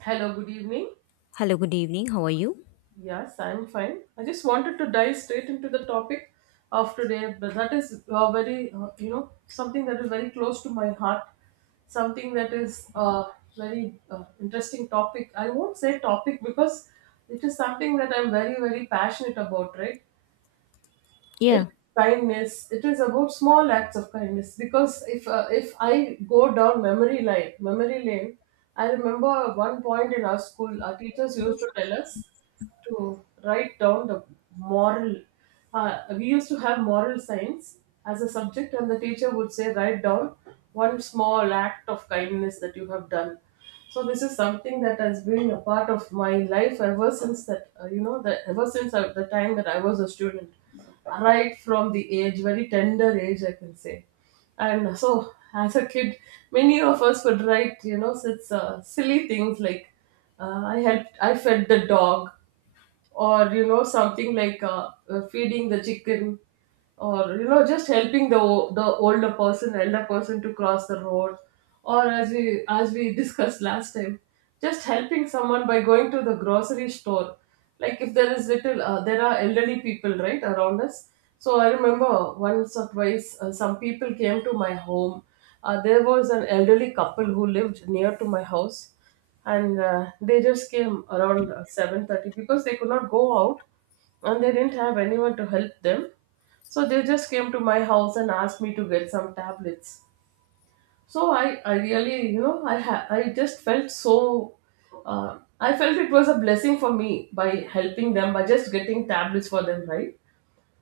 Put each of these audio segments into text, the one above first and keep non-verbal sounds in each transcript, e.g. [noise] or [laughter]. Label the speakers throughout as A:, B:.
A: Hello, good evening.
B: Hello, good evening. How are you?
A: Yes, I'm fine. I just wanted to dive straight into the topic of today, but that is very, you know, something that is very close to my heart, something that is very interesting topic. I won't say topic because it is something that I'm very, very passionate about, right? It
B: Yeah.
A: is kindness. It is about small acts of kindness because if I go down memory lane. I remember one point in our school, our teachers used to tell us to write down the moral. We used to have moral science as a subject, and the teacher would say, write down one small act of kindness that you have done. So this is something that has been a part of my life ever since that you know the ever since the time that I was a student, right from the age, very tender age I can say, and so as a kid many of us would write, you know, such silly things like I fed the dog, or you know, something like feeding the chicken, or you know, just helping the older person, elder person, to cross the road, or as we [laughs] discussed last time, just helping someone by going to the grocery store, like if there is little there are elderly people right around us. So I remember once or twice some people came to my home. There was an elderly couple who lived near to my house, and they just came around 7:30 because they could not go out and they didn't have anyone to help them, so they just came to my house and asked me to get some tablets. So I really, you know, I just felt so I felt it was a blessing for me by helping them, by just getting tablets for them, right?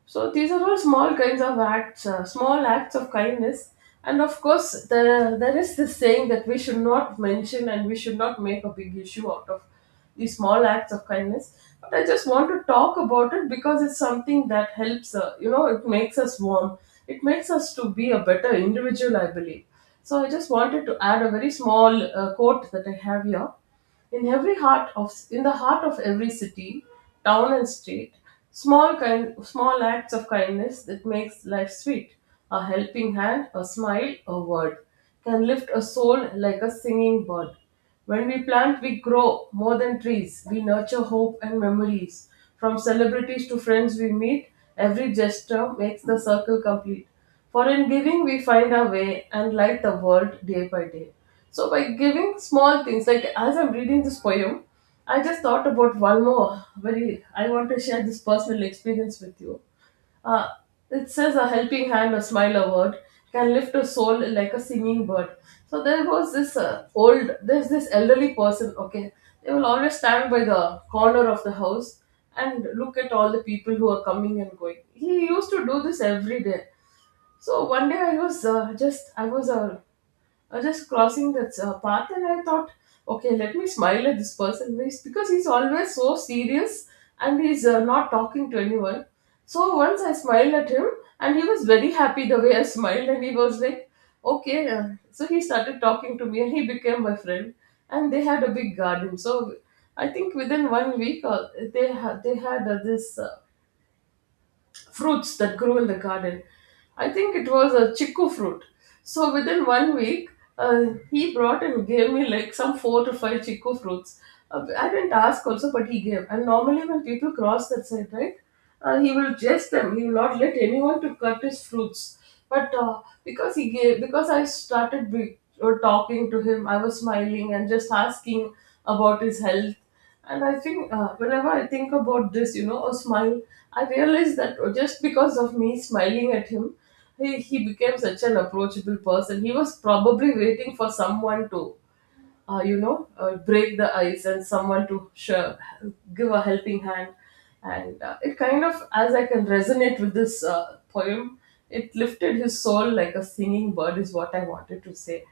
A: So these are all small kinds of acts, small acts of kindness. And of course, there is this saying that we should not mention and we should not make a big issue out of these small acts of kindness. But I just want to talk about it because it's something that helps, you know, it makes us warm. It makes us to be a better individual, I believe. So I just wanted to add a very small quote that I have here. In the heart of every city, town and state, small acts of kindness that makes life sweet. A helping hand, a smile, a word can lift a soul like a singing bird. When we plant, we grow more than trees. We nurture hope and memories. From celebrities to friends we meet, every gesture makes the circle complete. For in giving, we find our way and light the world day by day. So, by giving small things, like as I'm reading this poem, I just thought about one more very, I want to share this personal experience with you. Uh, it says, a helping hand, a smile, a word can lift a soul like a singing bird. So, there was this there's this elderly person, okay, they will always stand by the corner of the house and look at all the people who are coming and going. He used to do this every day. So one day I was just crossing that path, and I thought, okay, let me smile at this person. Because he's always so serious and he's not talking to anyone. So once I smiled at him and he was very happy the way I smiled, and he was like, okay. So he started talking to me and he became my friend, and they had a big garden. So I think within one week, they had this. Fruits that grow in the garden. I think it was a chiku fruit. So within one week, he brought and gave me like some four to five chiku fruits. I didn't ask also, but he gave. And normally when people cross that side, right, he will jest them. He will not let anyone to cut his fruits. But because he gave, because I started talking to him, I was smiling and just asking about his health. And I think whenever I think about this, you know, a smile, I realize that just because of me smiling at him, he became such an approachable person. He was probably waiting for someone to, break the ice and someone to give a helping hand. And it kind of, as I can resonate with this poem, it lifted his soul like a singing bird, is what I wanted to say.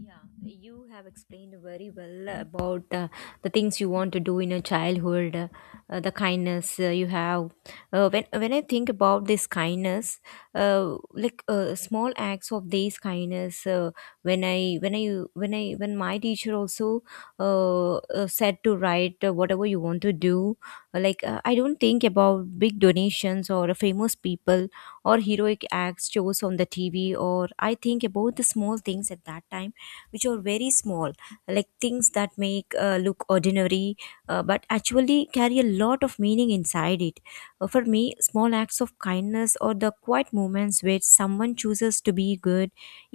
B: Yeah, you have explained very well about the things you want to do in your childhood, the kindness you have. When I think about this kindness, small acts of these kindness, when my teacher also said to write whatever you want to do, I don't think about big donations or famous people or heroic acts shows on the TV, or I think about the small things at that time which are very small, like things that make look ordinary, but actually carry a lot of meaning inside it. For me, small acts of kindness or the quiet moments where someone chooses to be good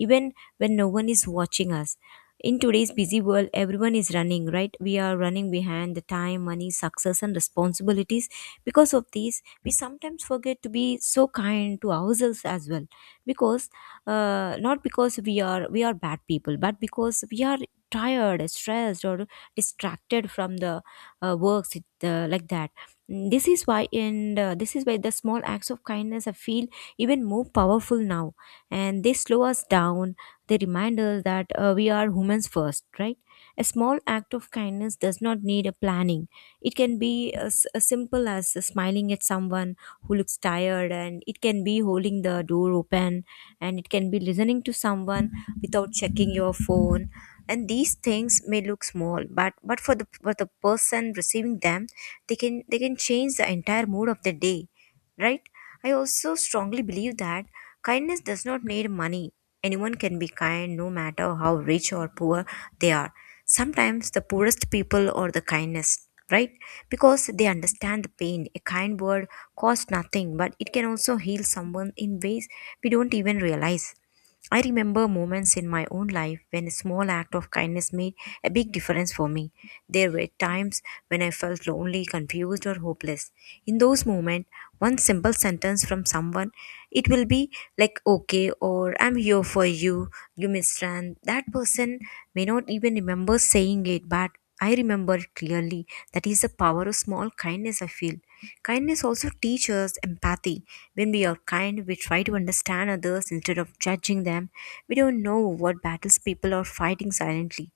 B: even when no one is watching us. In today's busy world, everyone is running, right? We are running behind the time, money, success, and responsibilities. Because of these, we sometimes forget to be so kind to ourselves as well. Because not because we are bad people, but because we are tired, stressed, or distracted from the works it, like that. This is why, and this is why the small acts of kindness I feel even more powerful now, and they slow us down. They remind us that we are humans first, right? A small act of kindness does not need a planning. It can be as simple as smiling at someone who looks tired, and it can be holding the door open, and it can be listening to someone without checking your phone. And these things may look small, but for the person receiving them, they can change the entire mood of the day, right? I also strongly believe that kindness does not need money. Anyone can be kind, no matter how rich or poor they are. Sometimes the poorest people are the kindest, right? Because they understand the pain. A kind word costs nothing, but it can also heal someone in ways we don't even realize. I remember moments in my own life when a small act of kindness made a big difference for me. There were times when I felt lonely, confused, or hopeless. In those moments, one simple sentence from someone, it will be like, okay, or I'm here for you. You misunderstand that person may not even remember saying it, but I remember it clearly. That is the power of small kindness, I feel. Kindness also teaches empathy. When we are kind, we try to understand others instead of judging them. We don't know what battles people are fighting silently.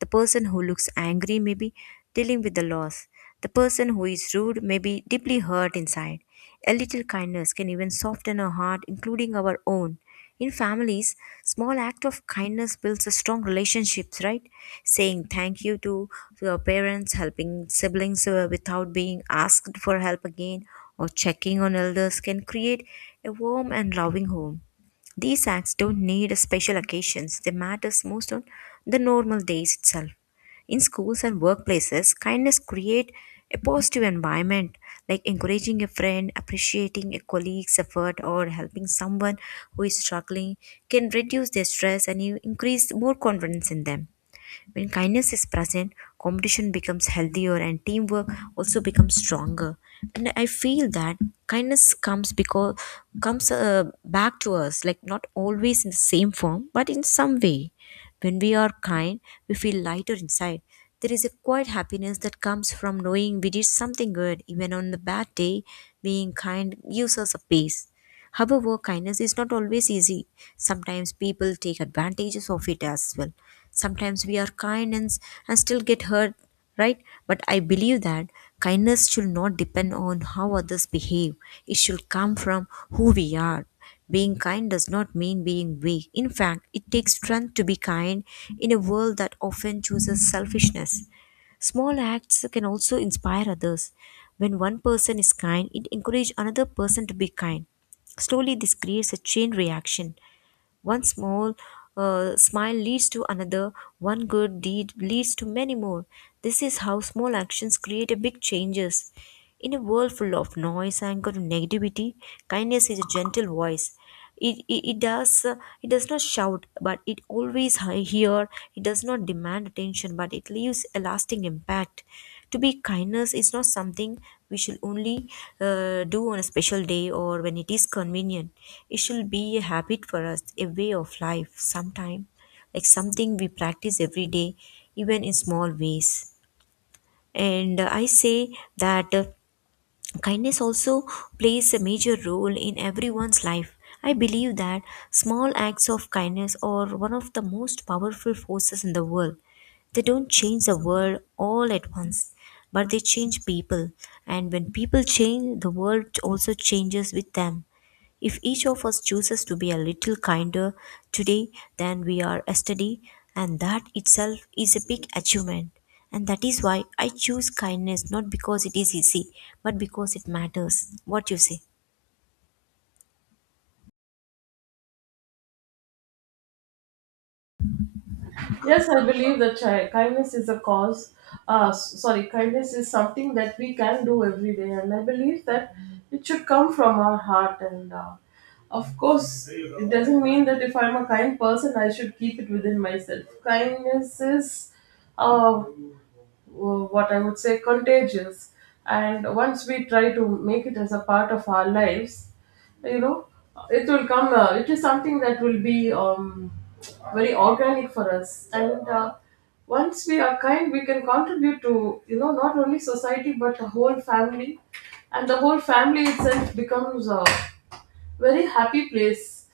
B: The person who looks angry may be dealing with the loss. The person who is rude may be deeply hurt inside. A little kindness can even soften a heart, including our own. In families, small act of kindness builds a strong relationships, right? Saying thank you to your parents, helping siblings without being asked for help again, or checking on elders can create a warm and loving home. These acts don't need special occasions, they matter most on the normal days itself. In schools and workplaces, kindness create a positive environment, like encouraging a friend, appreciating a colleague's effort, or helping someone who is struggling can reduce their stress and you increase more confidence in them. When kindness is present, competition becomes healthier and teamwork also becomes stronger. And I feel that kindness comes because comes back to us, like not always in the same form, but in some way. When we are kind, we feel lighter inside. There is a quiet happiness that comes from knowing we did something good, even on the bad day. Being kind gives us a peace. However, kindness is not always easy. Sometimes people take advantages of it as well. Sometimes we are kind and, and still get hurt, right? But I believe that kindness should not depend on how others behave, it should come from who we are. Being kind does not mean being weak. In fact, it takes strength to be kind in a world that often chooses selfishness. Small acts can also inspire others. When one person is kind, it encourages another person to be kind. Slowly, this creates a chain reaction. One small smile leads to another, one good deed leads to many more. This is how small actions create a big changes. In a world full of noise, anger, and negativity, kindness is a gentle voice. It, it, it does uh, it does not shout, but it always hear. It does not demand attention, but it leaves a lasting impact. To be kindness is not something we shall only do on a special day or when it is convenient. It shall be a habit for us, a way of life sometime, like something we practice every day, even in small ways. And I say that, kindness also plays a major role in everyone's life. I believe that small acts of kindness are one of the most powerful forces in the world. They don't change the world all at once, but they change people. And when people change, the world also changes with them. If each of us chooses to be a little kinder today than we are yesterday, and that itself is a big achievement. And that is why I choose kindness, not because it is easy, but because it matters. What you say?
A: Yes, I believe that kindness is a cause. Sorry, kindness is something that we can do every day, and I believe that it should come from our heart. And of course, it doesn't mean that if I'm a kind person, I should keep it within myself. Kindness is uh, what I would say contagious. And once we try to make it as a part of our lives, you know, it will come, it is something that will be very organic for us. And once we are kind, we can contribute to, you know, not only society but a whole family, and the whole family itself becomes a very happy place.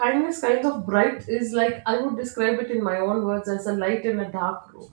A: Kindness kind of bright is like I would describe it in my own words as a light in a dark room.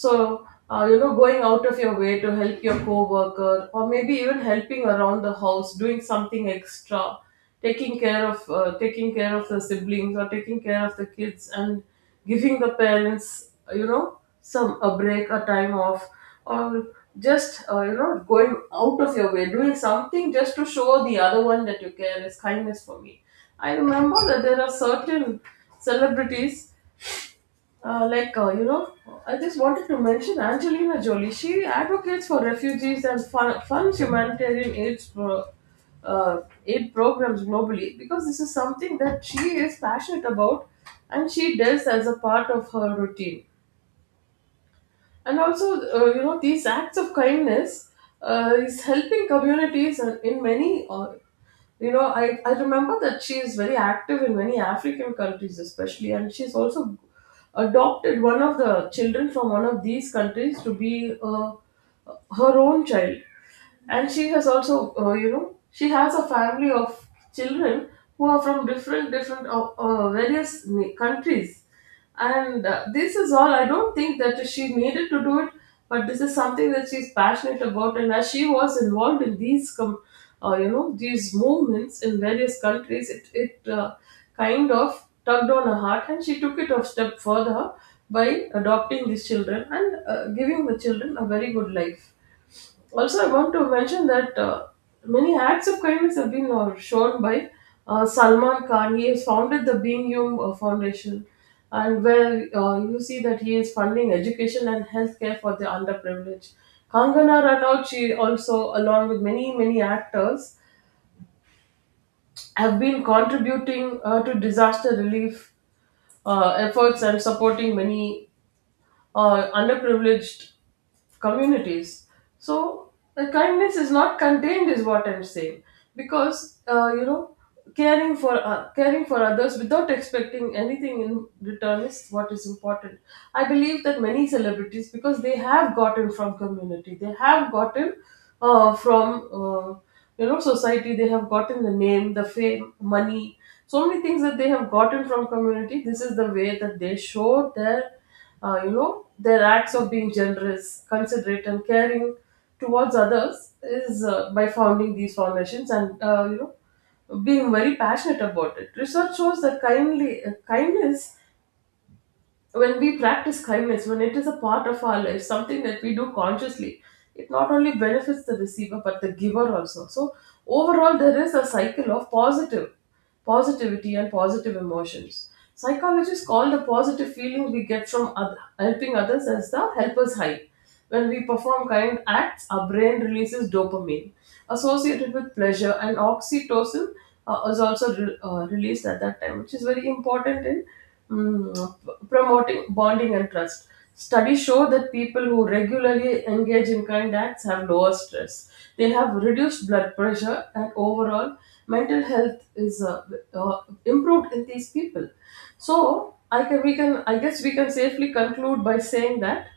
A: So, you know, going out of your way to help your coworker, or maybe even helping around the house, doing something extra, taking care of the siblings, or taking care of the kids, and giving the parents, you know, some a break, a time off, or just you know, going out of your way, doing something just to show the other one that you care is kindness for me. I remember that there are certain celebrities you know, I just wanted to mention Angelina Jolie. She advocates for refugees and funds humanitarian uh, aid programs globally because this is something that she is passionate about and she does as a part of her routine. And also you know, these acts of kindness is helping communities. And in many you know, I remember that she is very active in many African countries especially, and she's also adopted one of the children from one of these countries to be her own child. And she has also, you know, she has a family of children who are from different countries. And this is all, I don't think that she needed to do it, but this is something that she's passionate about. And as she was involved in these you know, these movements in various countries, it kind of tugged on her heart, and she took it a step further by adopting these children and giving the children a very good life. Also, I want to mention that many acts of kindness have been shown by Salman Khan. He has founded the Being Hum Foundation, and where you see that he is funding education and healthcare for the underprivileged. Kangana Ranaut, she also, along with many actors, have been contributing to disaster relief efforts and supporting many or underprivileged communities. So the kindness is not contained, is what I'm saying. Because you know, caring for caring for others without expecting anything in return is what is important. I believe that many celebrities, because they have gotten from community, they have gotten from you know, society, they have gotten the name, the fame, money, so many things that they have gotten from community. This is the way that they show their you know, their acts of being generous, considerate, and caring towards others is by founding these foundations and you know, being very passionate about it. Research shows that kindly kindness, when we practice kindness, when it is a part of our life, something that we do consciously, it not only benefits the receiver but the giver also. So overall, there is a cycle of positive positivity and positive emotions. Psychologists call the positive feeling we get from helping others as the helper's high. When we perform kind acts, our brain releases dopamine associated with pleasure, and oxytocin released at that time, which is very important in promoting bonding and trust. Studies show that people who regularly engage in kind acts have lower stress. They have reduced blood pressure, and overall, mental health is uh, improved in these people. So I guess we can safely conclude by saying that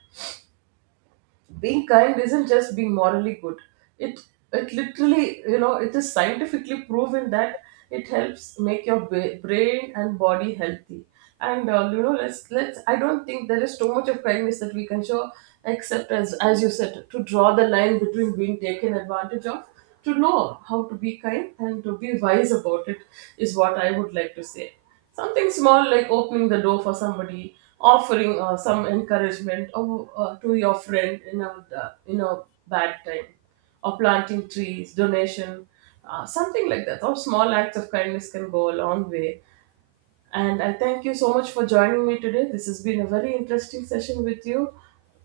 A: being kind isn't just being morally good, it it literally, you know, it is scientifically proven that it helps make your brain and body healthy. And you know, let's I don't think there is too much of kindness that we can show, except as you said, to draw the line between being taken advantage of, to know how to be kind and to be wise about it, is what I would like to say. Something small like opening the door for somebody, offering some encouragement or, to your friend in a bad time, or planting trees, donation, something like that. All small acts of kindness can go a long way. And I thank you so much for joining me today. This has been a very interesting session with you.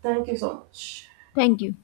A: Thank you so much.
B: Thank you.